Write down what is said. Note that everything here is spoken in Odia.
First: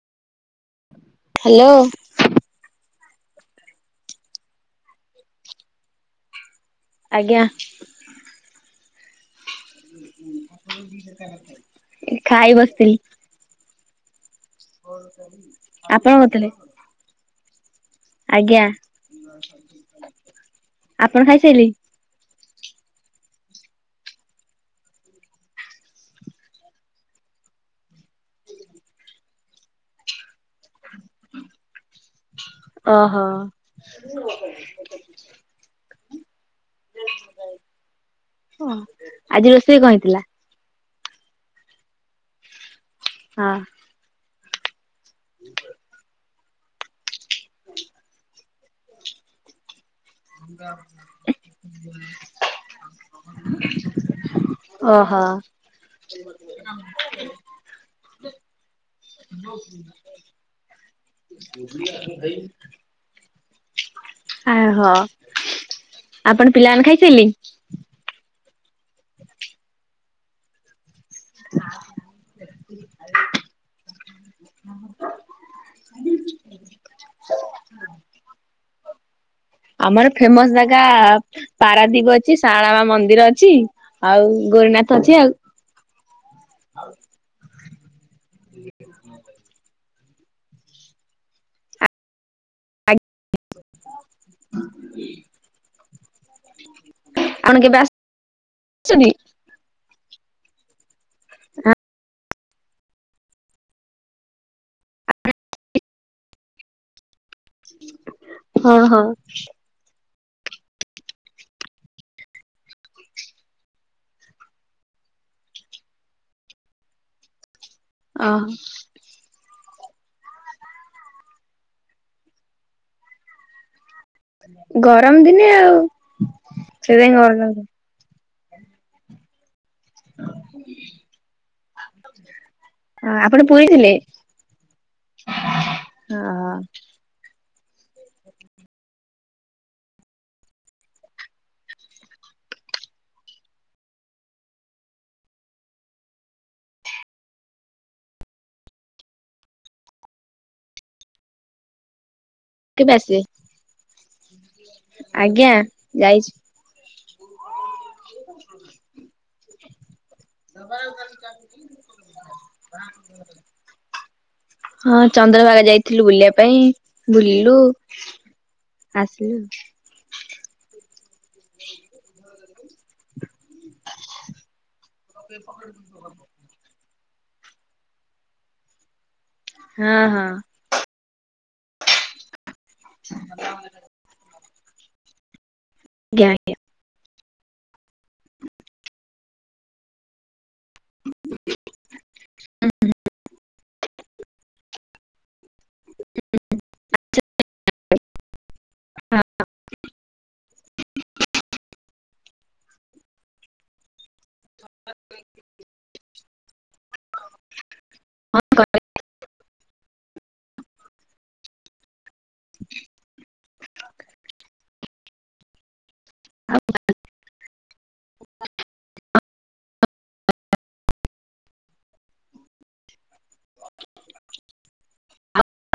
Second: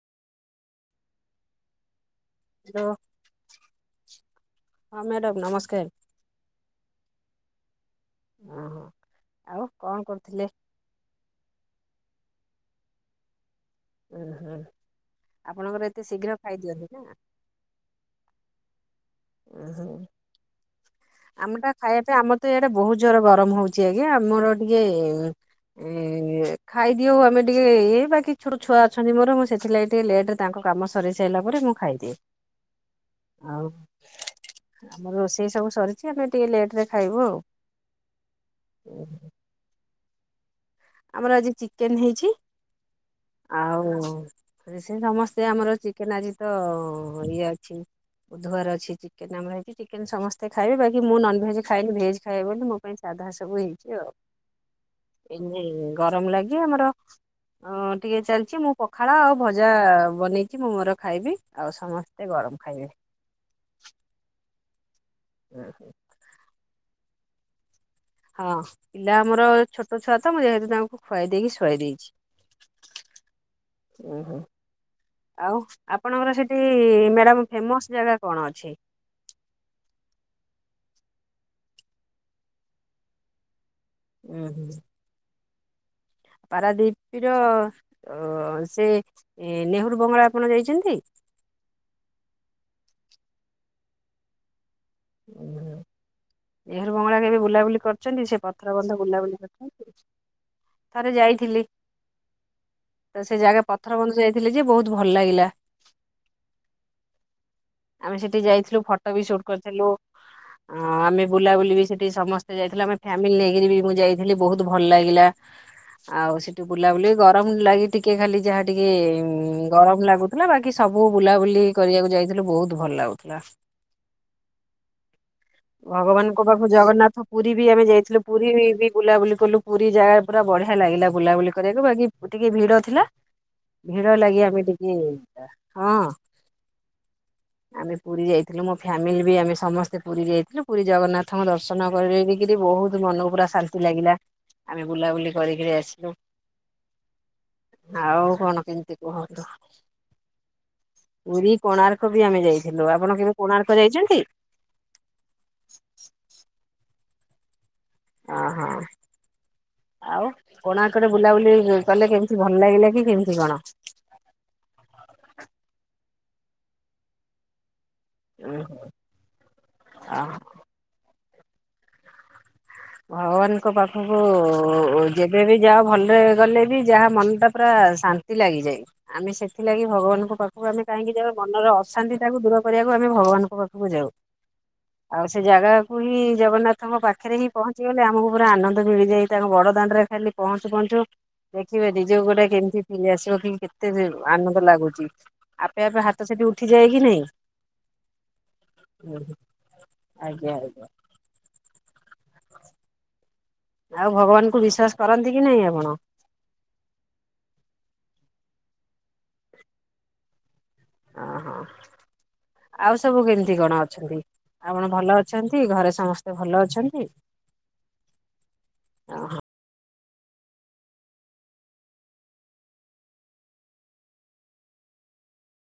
ହ୍ୟାଲୋ। ହ୍ୟାଲୋ, ହଁ ମ୍ୟାଡ଼ାମ୍ ନମସ୍କାର। ଆଜ୍ଞା। ହଁ ଆଉ କଣ କରୁଥିଲେ? ଏ ଖାଇ ବସିଥିଲି। ଉଁ ହୁଁ ଆପଣଙ୍କର ଏତେ ଆପଣ ଶୀଘ୍ର କରିଥିଲେ ଖାଇଦିଅନ୍ତି ନା? ଆଜ୍ଞା, ଉଁ ହୁଁ। ଆପଣ ଆମଟା ଖାଇସାଇଲେଣି? ଖାଇବା ପାଇଁ ଆମର ତ ଏଆଡେ ବହୁତ ଜୋର୍ ଗରମ ହଉଚି ଆଜ୍ଞା ଆମର ଟିକେ ଏ-ଏ-ଏ ଖାଇଦିଉ ଆମେ ଟିକେ ଇଏ ବାକି ଛୋଟ ଛୁଆ ଅଛନ୍ତି ମୋର ମୁଁ ସେଥିଲାଗି ଟିକେ ଲେଟ୍ ରେ ତାଙ୍କ କାମ ସରେଇ ସାରିଲା ପରେ ମୁଁ ଖାଇଦିଏ, ଆଉ ହ [inaudible] ଆମର ରୋଷେଇ ସବୁ ସରିଚି ଆମେ ଟିକେ ଲେଟ୍ ହଁ ଆଜି ରୋଷେଇ କଣ ହେଇଥିଲା? ଆମର ଆଜି ଚିକେନ ହେଇଛି। ହଁ। ହଉ ସେ ସମସ୍ତେ ଆମର ଚିକେନ ଆଜି ତ ଇଏ ଅଛି। ବୁଧବାର ଅଛି ଚିକେନ୍ ଆମର ହେଇଛି ଚିକ୍ ଚିକେନ୍ ସମସ୍ତେ ଖାଇବେ ବାକି ମୁଁ ନନଭେଜ୍ ଖାଏନି ଭେଜ୍ ଖାଏ ବୋଲି ମୋ ପାଇଁ ସାଧା ସବୁ ହେଇଛି ଆଉ। ଓହୋଃ। ହୁଁ ଗରମ ଲାଗି ଆମର ଅ ଟିକେ ଚାଲିଛି ମୁଁ ପ ଖାଳ ଆଉ ଭଜା ବନେଇଛି ମୁଁ ମୋର ଖାଇବି ଆଉ ସମସ୍ତେ ଗରମ ଖାଇବେ। ଆୟ ହ। ହୁଁ। ଆପଣ ପିଲାମାନେ ଖାଇସାଇଲେ? ହଁ ପିଲା ଆମର ଛୋଟ ଛୁଆ ତ ମୁଁ ଯେହେତୁ ତାଙ୍କୁ ଖୁଆଇ ଦେଇକି ଶୁଆଇ ଦେଇଛି। ଉଁ ହୁଁ। ଆଉ ଆପଣଙ୍କର ସେଠି ମ୍ୟାଡ଼ାମ ଫେମସ୍ ଜାଗା କଣ ଅଛି? ଆମର ଫେମସ ଜାଗା ପାରାଦୀପ ଅଛି ସାଳମା ମନ୍ଦିର ଅଛି। ଆଉ ଗୌରିନାଥ ଅଛି ଆଉ। ପାରାଦୀପୀର ଅ ସେ ନେହରୁ ବଙ୍ଗଳା ଆପଣ ଯାଇଛନ୍ତି? ଓ ନେହେରୁ ବଙ୍ଗଳା କେବେ ବୁଲାବୁଲି କରିଛନ୍ତି? ସେ ପଥର ବନ୍ଧ ଆସିଛନ୍ତି? ବୁଲାବୁଲି କରିଛନ୍ତି? ଥରେ ଯାଇଥିଲି। ତ ସେ ଜାଗା ପଥର ବନ୍ଧ ଯାଇଥିଲି ଯେ ବହୁତ ଭଲ ଲାଗିଲା। ଆମେ ସେଠି ହଁ ଯାଇଥିଲୁ ହଁ ଫଟୋ ବି ସୁଟ କରିଥିଲୁ। ଅ ଆମେ ବୁଲାବୁଲି ବି ସେଠି ସମସ୍ତେ ଯାଇଥିଲେ ଆମେ ଫ୍ୟାମିଲି ନେଇକରି ବି ମୁଁ ଯାଇଥିଲି ବହୁତ ଭଲ ଲାଗିଲା। ଆଉ ସେଠି ବୁଲାବୁଲି ଗରମ ଲାଗେ ଟିକେ ଖାଲି ଓହୋ ଯାହା ଟିକେ ଗରମ ଲାଗୁଥିଲା ବାକି ସବୁ ବୁଲାବୁଲି କରିବାକୁ ଯାଇଥିଲୁ ବହୁତ ଭଲ ଲାଗୁଥିଲା। ଗରମ ଦିନେ ଆଉ। ଭଗବାନଙ୍କ ପାଖକୁ ସେଥିପାଇଁ ଜଗନ୍ନାଥ ଗରମ ପୁରୀ ବି ଲାଗୁଥିବ ଆମେ ଯାଇଥିଲୁ। ପୁରୀ ବି ବୁଲାବୁଲି କଲୁ। ପୁରୀ ଜାଗା ପୁରା ବଢିଆ ଲାଗିଲା ବୁଲାବୁଲି କରିବାକୁ। ବାଗୀ ଟିକେ ଭିଡ ଥିଲା ହଁ ଆପଣ। [unintelligible] ଭିଡ ଲାଗୀ ଆମେ ଟିକେ ହଁ। ଆମେ ପୁରୀ ଯାଇଥିଲୁ ମୋ ଫ୍ୟାମିଲି ବି ଆମେ ସମସ୍ତେ ପୁରୀ ଯାଇଥିଲୁ ପୁରୀ ଜଗନ୍ନାଥଙ୍କ ଦର୍ଶନ କରିକିରି ବହୁତ ମନକୁ ପୁରା ଶାନ୍ତି ଲାଗିଲା। ଆମେ ବୁଲାବୁଲି କରିକିରି ଆସିଲୁ। ଆଉ କଣ କେମିତି କୁହନ୍ତୁ? ପୁରୀ କୋଣାର୍କ ବି ଆମେ ଯାଇଥିଲୁ। ଆପଣ କେବେ କୋଣାର୍କ ଯାଇଛନ୍ତି? ଆଜ୍ଞା ଯାଇଛି। ଅହ ଆଉ? କୋଣାର୍କରେ ବୁଲାବୁଲି କଲେ କେମିତି ଭଲ ଲାଗିଲା କି କେମିତି କଣ? ହଁ ଚନ୍ଦ୍ରଭାଗା ଯାଇଥିଲୁ ବୁଲିବା ପାଇଁ ବୁଲିଲୁ। ହୁଁ ଆସିଲୁ ଅହ। ଭଗବାନଙ୍କ ପାଖକୁ ଯେବେବି ଯାଅ ଭଲରେ ଗଲେ ବି ଯାହା ମନଟା ପୁରା ଶାନ୍ତି ଲାଗିଯାଏ ଆମେ ସେଥିଲାଗି ହଁ ହଁ ଭଗବାନଙ୍କ ପାଖକୁ ତା ଆମେ କାହିଁକି ଯାଉ ମନର ଅଶାନ୍ତି ଟାକୁ ଦୂର କରିବାକୁ ଆମେ ଭଗବାନଙ୍କ ପାଖକୁ ଯାଉ। ଆଉ ସେ ଜାଗାକୁ ହିଁ ଆଜ୍ଞା। ଜଗନ୍ନାଥଙ୍କ ପାଖରେ ହିଁ ପହଞ୍ଚି ଗଲେ ଆମକୁ ପୁରା ଆନନ୍ଦ ମିଳିଯାଏ ତାଙ୍କ ବଡ ଦାଣ୍ଡରେ ଖାଲି ପହଞ୍ଚୁ ପହଞ୍ଚୁ ଦେଖିବେ ନିଜ ଗୋଟେ କେମିତି ଫିଲ ଆସିବ କି ଏତେ ଆନନ୍ଦ ଲାଗୁଛି। ଆପେ ଆପେ ହାତ ସେଠି ଉଠିଯାଏ କି ନାଇଁ? ଉହୁଁ ଆଜ୍ଞା ଆଜ୍ଞା। ଆଉ ଭଗବାନଙ୍କୁ ବିଶ୍ୱାସ କରନ୍ତି କି ନାଇଁ ଆପଣ? ହଁ କରେ। ଅହ ଆଉ ସବୁ କେମିତି କଣ ଅଛନ୍ତି। ଆପଣ ଭଲ ଅ ଚନ୍ତି ଘରେ ସମସ୍ତେ ଭଲ ଅଛନ୍ତି।